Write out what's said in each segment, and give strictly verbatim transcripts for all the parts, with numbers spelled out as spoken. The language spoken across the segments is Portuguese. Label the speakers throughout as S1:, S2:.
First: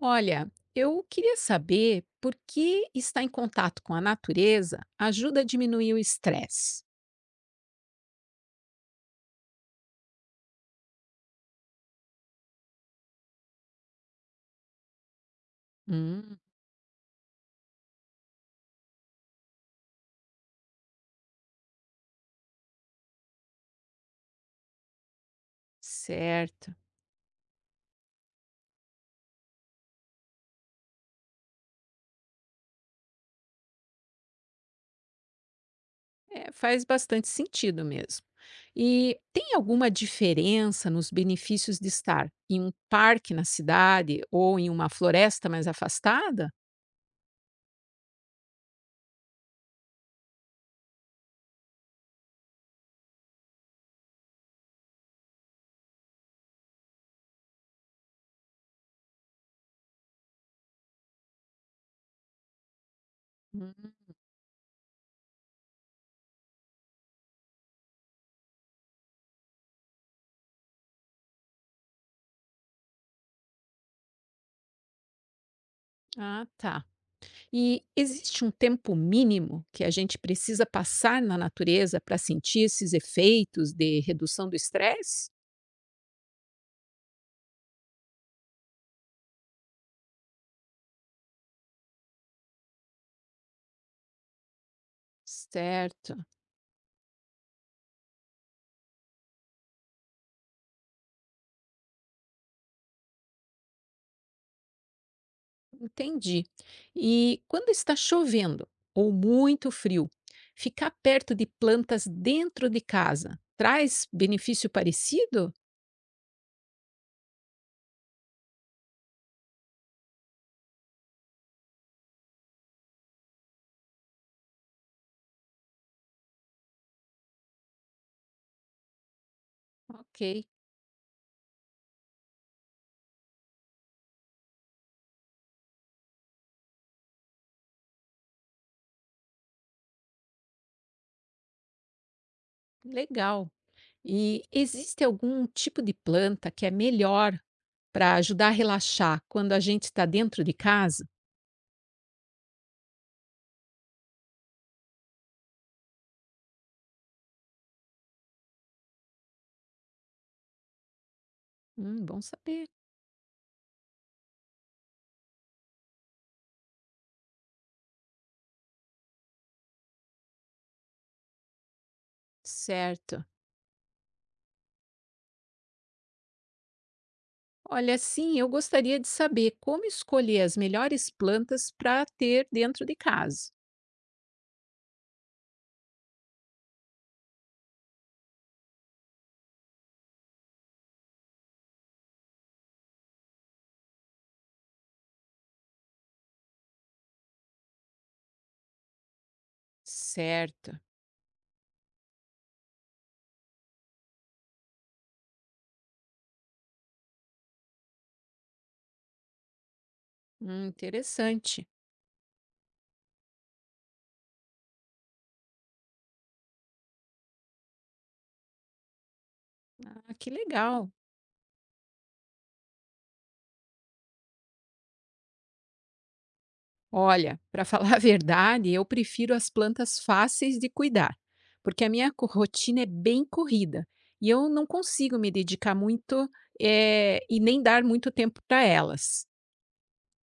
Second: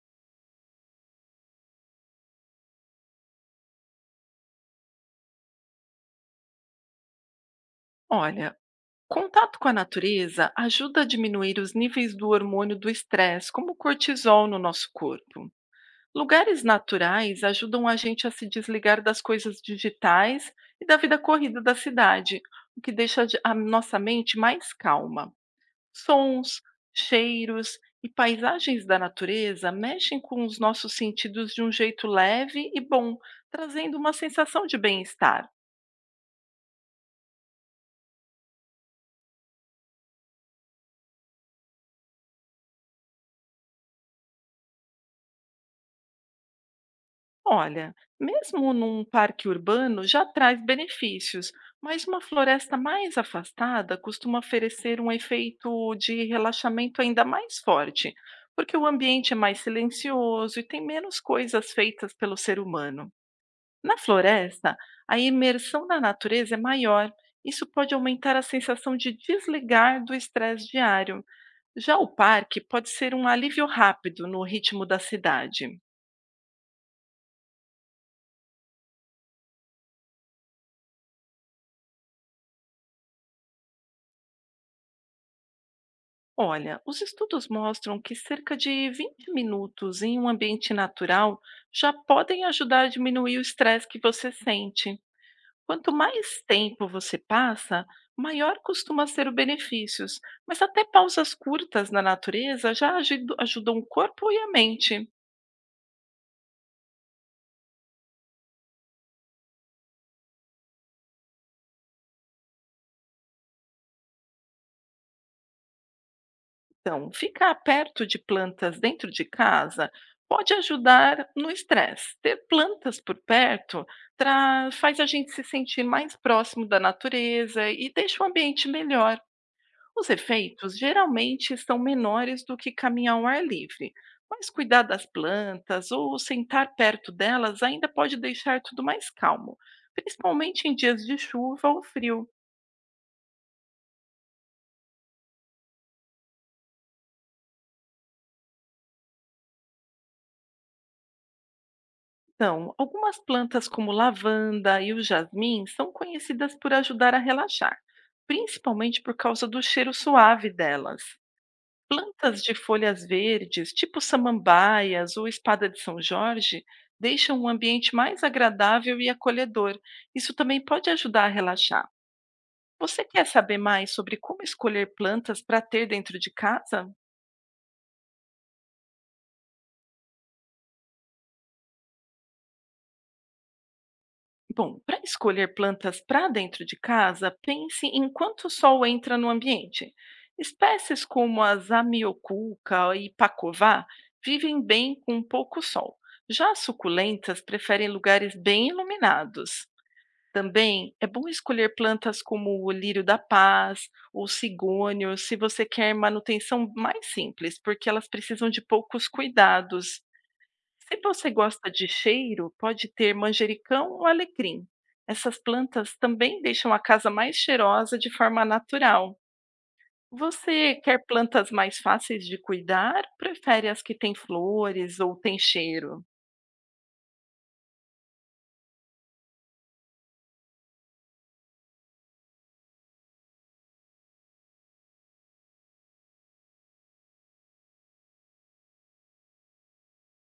S1: Olha, eu queria saber por que estar em contato com a natureza ajuda a diminuir o estresse.
S2: Olha, contato com a natureza ajuda a diminuir os níveis do hormônio do estresse, como o cortisol no nosso corpo.
S1: Hum,
S2: Lugares naturais ajudam a gente a se desligar das coisas digitais e da vida corrida da cidade, o que deixa de- a nossa mente mais calma. Sons,
S1: Certo.
S2: cheiros e paisagens da natureza mexem com os nossos sentidos de um jeito leve e bom, trazendo uma sensação de bem-estar.
S1: É, faz bastante sentido mesmo. E tem alguma diferença nos benefícios de estar em um parque na cidade ou em uma floresta mais afastada?
S2: Olha, mesmo num parque urbano já traz benefícios, mas uma floresta mais afastada costuma oferecer um efeito de relaxamento ainda mais forte, porque o ambiente é mais silencioso e tem menos coisas feitas pelo ser humano.
S1: Hum,
S2: Na floresta, a imersão na natureza é maior. Isso pode aumentar a sensação de desligar do estresse diário. Já o parque pode ser um alívio rápido no ritmo da cidade.
S1: ah, tá. E existe um tempo mínimo que a gente precisa passar na natureza para sentir esses efeitos de redução do estresse?
S2: Olha, os estudos mostram que cerca de 20 minutos em um ambiente natural já podem ajudar a diminuir o estresse que você sente. Quanto
S1: Certo.
S2: mais tempo você passa, maior costuma ser o benefícios, mas até pausas curtas na natureza já aju- ajudam o corpo e a mente.
S1: Entendi. E quando está chovendo ou muito frio, ficar perto de plantas dentro de casa traz benefício parecido?
S2: Então, ficar perto de plantas dentro de casa pode ajudar no estresse. Ter plantas por perto traz, faz a gente se sentir mais próximo da natureza e deixa o ambiente melhor. Os
S1: Ok,
S2: efeitos geralmente são menores do que caminhar ao ar livre, mas cuidar das plantas ou sentar perto delas ainda pode deixar tudo mais calmo, principalmente em dias de chuva ou frio.
S1: legal. E existe algum tipo de planta que é melhor para ajudar a relaxar quando a gente está dentro de casa?
S2: Então, algumas plantas como lavanda e o jasmim são conhecidas por ajudar a relaxar, principalmente por causa do cheiro suave delas.
S1: Hum, bom
S2: Plantas de
S1: saber.
S2: folhas verdes, tipo samambaias ou espada de São Jorge, deixam um ambiente mais agradável e acolhedor. Isso também pode ajudar a relaxar. Você quer
S1: Certo.
S2: saber mais sobre como escolher plantas para ter dentro de casa?
S1: Olha, sim, eu gostaria de saber como escolher as melhores plantas para ter dentro de casa.
S2: Bom, para escolher plantas para dentro de casa, pense em quanto o sol entra no ambiente. Espécies como a zamioculca e pacová vivem bem com pouco sol. Já as suculentas preferem lugares bem iluminados.
S1: Certo.
S2: Também é bom escolher plantas como o lírio da paz ou cigônio, se você quer manutenção mais simples, porque elas precisam de poucos cuidados.
S1: Hum,
S2: Se você
S1: interessante.
S2: gosta de cheiro, pode ter manjericão ou alecrim. Essas plantas também deixam a casa mais cheirosa de forma natural.
S1: Ah, que
S2: Você
S1: legal!
S2: quer plantas mais fáceis de cuidar? Prefere as que têm flores ou têm cheiro?
S1: Olha, para falar a verdade, eu prefiro as plantas fáceis de cuidar, porque a minha co- rotina é bem corrida e eu não consigo me dedicar muito eh, e nem dar muito tempo para elas.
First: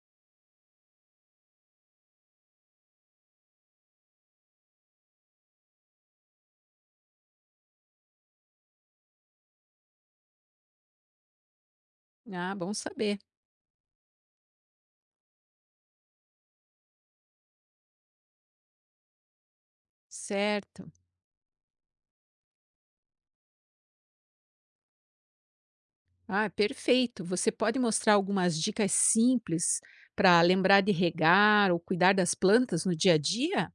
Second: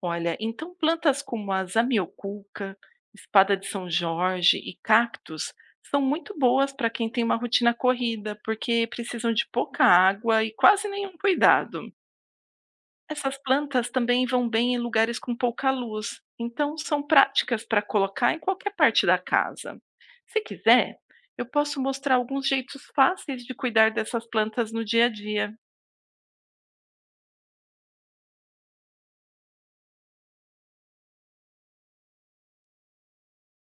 S2: Olha, então plantas como a zamioculca, espada de São Jorge e cactos são muito boas para quem tem uma rotina corrida, porque precisam de pouca água e quase nenhum cuidado.
S1: Ah, bom saber.
S2: Essas plantas também vão bem em lugares com pouca luz, então são práticas para colocar em qualquer parte da casa. Se
S1: Certo.
S2: quiser, eu posso mostrar alguns jeitos fáceis de cuidar dessas plantas no dia a dia.
S1: Ah, perfeito. Você pode mostrar algumas dicas simples para lembrar de regar ou cuidar das plantas no dia a dia?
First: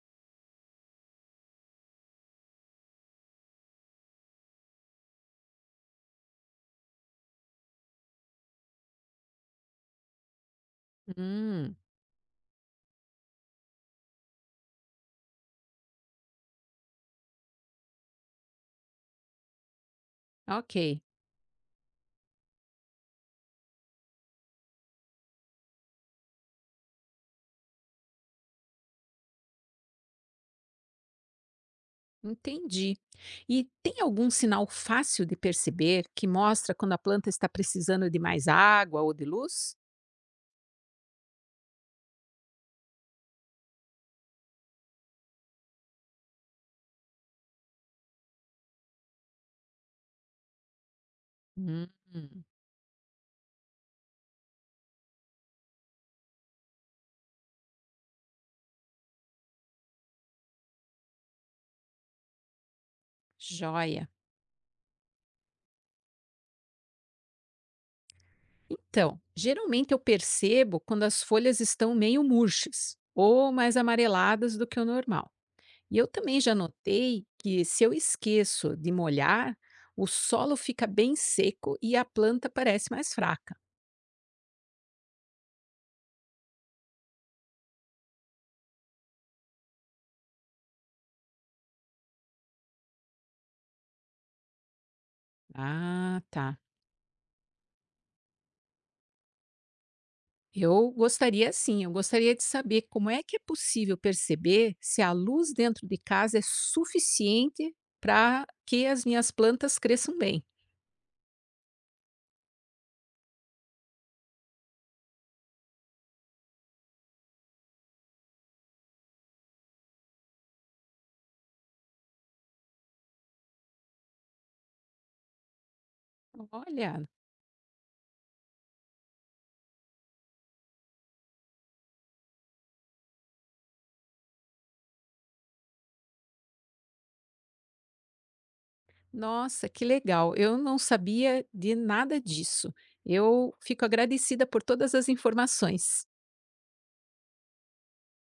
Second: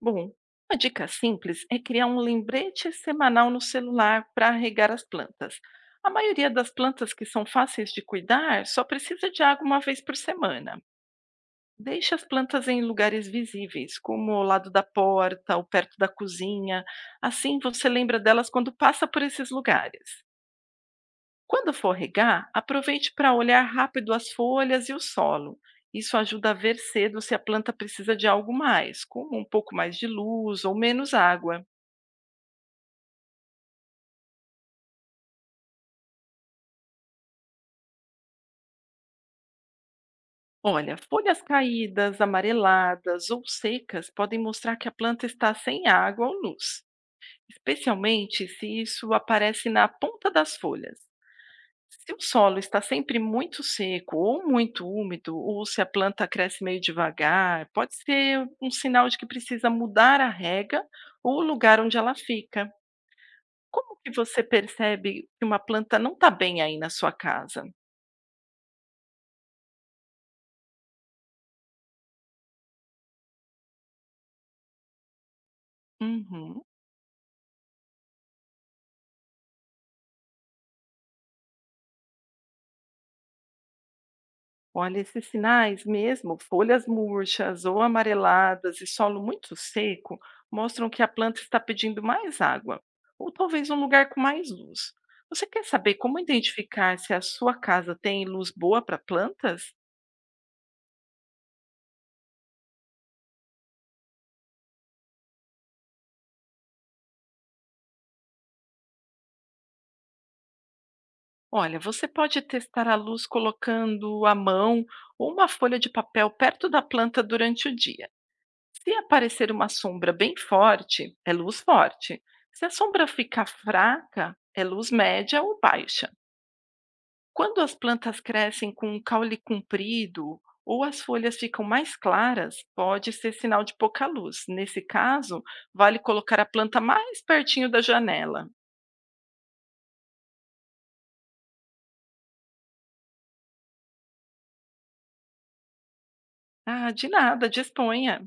S2: Bom, uma dica simples é criar um lembrete semanal no celular para regar as plantas. A maioria das plantas que são fáceis de cuidar só precisa de água uma vez por semana.
S1: Hum,
S2: Deixe as plantas em lugares visíveis, como ao lado da porta ou perto da cozinha. Assim você lembra delas quando passa por esses lugares.
S1: ok.
S2: Quando for regar, aproveite para olhar rápido as folhas e o solo. Isso ajuda a ver cedo se a planta precisa de algo mais, como um pouco mais de luz ou menos água.
S1: Entendi. E tem algum sinal fácil de perceber que mostra quando a planta está precisando de mais água ou de luz?
S2: Olha, folhas caídas, amareladas ou secas podem mostrar que a planta está sem água ou luz, especialmente se isso aparece na ponta das folhas.
S1: Hum,
S2: Se o solo está sempre muito seco ou muito úmido, ou se a planta cresce meio devagar, pode ser um sinal de que precisa mudar a rega ou o lugar onde ela fica. Como
S1: Joia.
S2: que você percebe que uma planta não está bem aí na sua casa?
S1: Então, geralmente eu percebo quando as folhas estão meio murchas ou mais amareladas do que o normal. E eu também já
S2: Uhum.
S1: notei que se eu esqueço de molhar, o solo fica bem seco e a planta parece mais fraca.
S2: Olha, esses sinais mesmo, folhas murchas ou amareladas e solo muito seco, mostram que a planta está pedindo mais água, ou talvez um lugar com mais luz. Você quer saber como
S1: Ah, tá.
S2: identificar se a sua casa tem luz boa para plantas?
S1: Eu gostaria sim, eu gostaria de saber como é que é possível perceber se a luz dentro de casa é suficiente para que as minhas plantas cresçam bem.
S2: Olha, você pode testar a luz colocando a mão ou uma folha de papel perto da planta durante o dia. Se aparecer uma sombra bem forte, é luz forte. Se a sombra ficar fraca, é luz média ou baixa.
S1: Olha,
S2: Quando as plantas crescem com um caule comprido ou as folhas ficam mais claras, pode ser sinal de pouca luz. Nesse caso, vale colocar a planta mais pertinho da janela.
S1: nossa, que legal! Eu não sabia de nada disso. Eu fico agradecida por todas as informações.
S2: Ah, de nada, disponha.